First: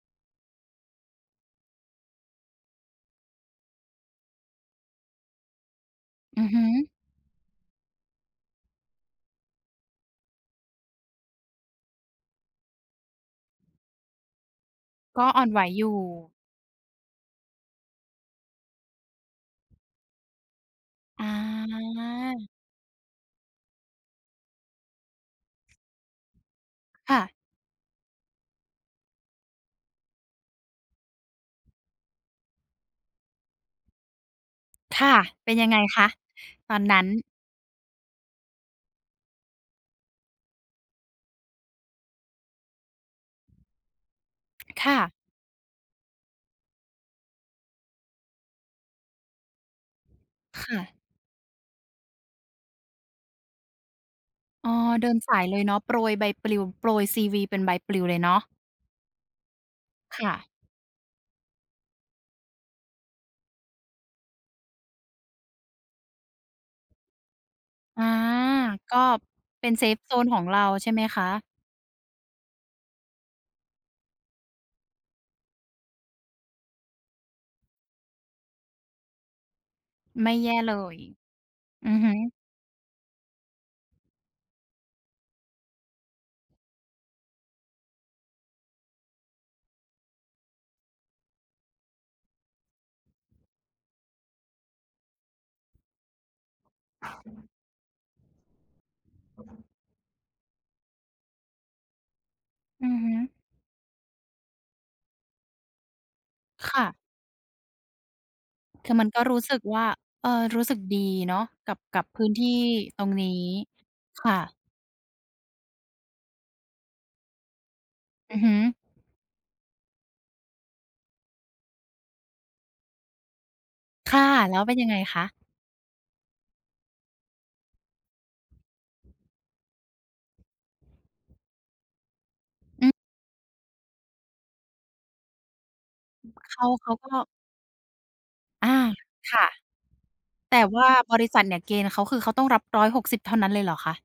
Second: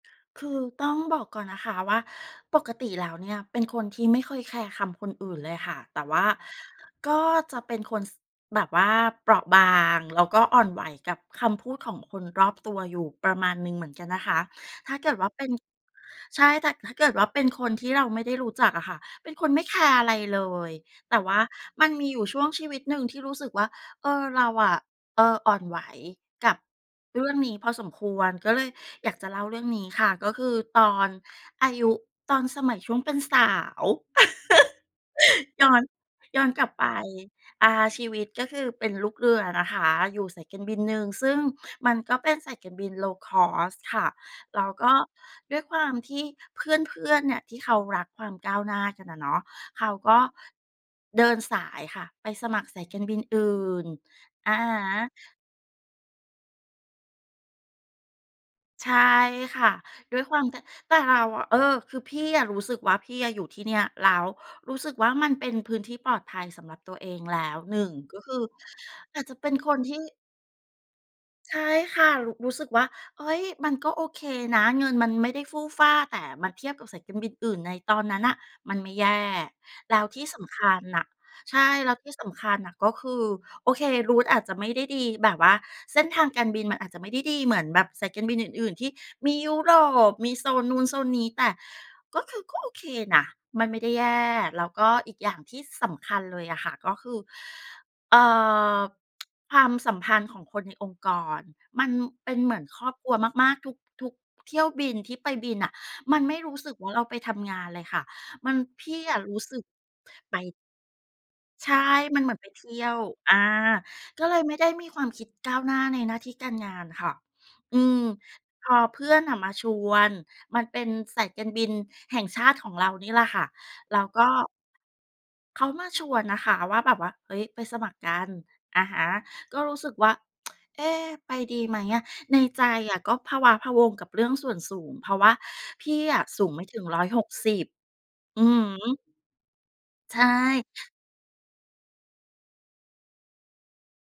คือต้องบอกก่อนนะคะว่า ปกติแล้วเนี่ยเป็นคนที่ไม่เคยแคร์คำคนอื่นเลยค่ะ แต่ว่าอือฮึ ก็จะเป็นคน ส แบบว่าเปราะบาง แล้วก็อ่อนไหวกับคำพูดของคนรอบตัวอยู่ประมาณหนึ่งเหมือนกันนะคะ ถ้าเกิดกว็่าอเ่ปอ็นน ไหวอยู่ ใช่ แต่ถ้าเกิดว่าเป็นคนที่เราไม่ได้รู้จักอะค่ะ เป็นคนไม่แคร์อะไรเลย แต่อว่ามันมีอยู่ช่วา งชีวิตหนึ่งที่รู้สึกว่า เออ เราอะ เอ่อ อ่อนไหวกับ ค่เรื่ะ องนี้พอสมควร ก็เลยอยากจะเล่าเรื่องนี้ค่ะ ก็คือตอนอายุตอนสมัยช่วงเป็นสาว ค่ะ เป็นยยั้งอไงน คะย้อนกลับตอนไป นั้น? อ่า ชีวิตก็คือเป็นลูกเรือนะคะ อยู่สายการบินหนึ่ง ซึ่งมันก็เป็นสายการบิน low-cost ค่ะ แล้วกค็่ะ ด้วยความที่เพื่อน ๆ เนี่ย ที่เขารักความก้าวหน้ากันอะเนาะ เขาก็ ค่ะ เดินสายค่ะ ไปสมัครสายการบินอื่น อะอฮ๋อ เดิะ นสายเลยเนาะ โปรยใบปลิว โปรย CV เป็นใบปลิวเลยเนาะ ใช่ค่ะ ด้วคย่ควาะ ม แต่ แต่เราอะ เออ คือพี่อะรู้สึกว่าพี่อะอยู่ที่เนี่ย แล้วรู้สึกว่ามันเป็นพื้นที่ปลอดภัยสำหรับตัวเองแล้ว 1 อา ก็คือก็อาจจะเป็นเป็คน นเซทีฟ่ โซน ของเราใช่ไหมคะ? ใช่ค่ะ รู้ รู้สึกว่า เฮ้ย มันก็โอเคนะ เงินมันไม่ได้ฟู่ฟ่า แต่มันเทียบกับสายการบินอื่นในตอนนั้นน่ะมันไม่แย่ แล้วทีไ่ม่สแย่ำคเลัญย น่ะ ใช่ อืแล้วอฮทีึ ่สำคัญน่ะก็คือ โอเค route มันอาจจะไม่ได้ดีแบบว่า เส้นทางการบินมันอาจจะไม่ได้ดีเหมือนแบบสายการบินอื่น ๆ ที่มียุโรป มีโซนนู้นโซนนี้ แต่ ก็คือก็โอเคนะ มันไม่ได้แย่ แล้วก็อีกอย่างที่สำคัญเลยอะค่ะ ก็คือ เอ่อ ความสัมพันธ์ของคนในองค์กร มันเป็นเหมือนคอืรอบอคฮรัวึ มาก ๆ ทุก ทุกเที่ยวบินที่ไปบินน่ะ มันไม่รู้สคึก่ว่ะ าเราไปทำงานเลยค่ะ มัน พคือี่มันอก็ะรรูู้้สสึึกก ว่า เอ่ไป อ รู้สึกดีเนาะใชกั่ บ กับมพันื้เหมนือทนไปี่เที่ยว ตรงนีอา ้ ก็คเ่ลยไะ ม่ได้มีความคิดก้าวหน้าในหน้าที่การงานค่ะ อืม อือฮึ พอเพื่อนน่ะมาชวน มันเป็นสายการบินแห่งชาติของเรานี่แหละค่ะ แล้วคก่ะ ็ แล้วเป็นยังไงคะ? เขามาชวนนะคะว่าแบบว่า เฮ้ย ไปสมัครกัน อะฮะ ก็รู้สึกว่า เอ๊ ไปดีไหมอะ ในใจอือ อะก็พะว้าพะวัง กับเรื่องส่วนสูง เพราะว่าพี่อะสูงเขไมา ่ถึเง ขาร้อกย็ หกสิบ อืออา ฮึ ค่ะ ใชแต่่ ว่าบริษัทเนี่ยเกณฑ์เขา คือเขาต้องรับ 160 เท่านั้นเลยเหรอคะ?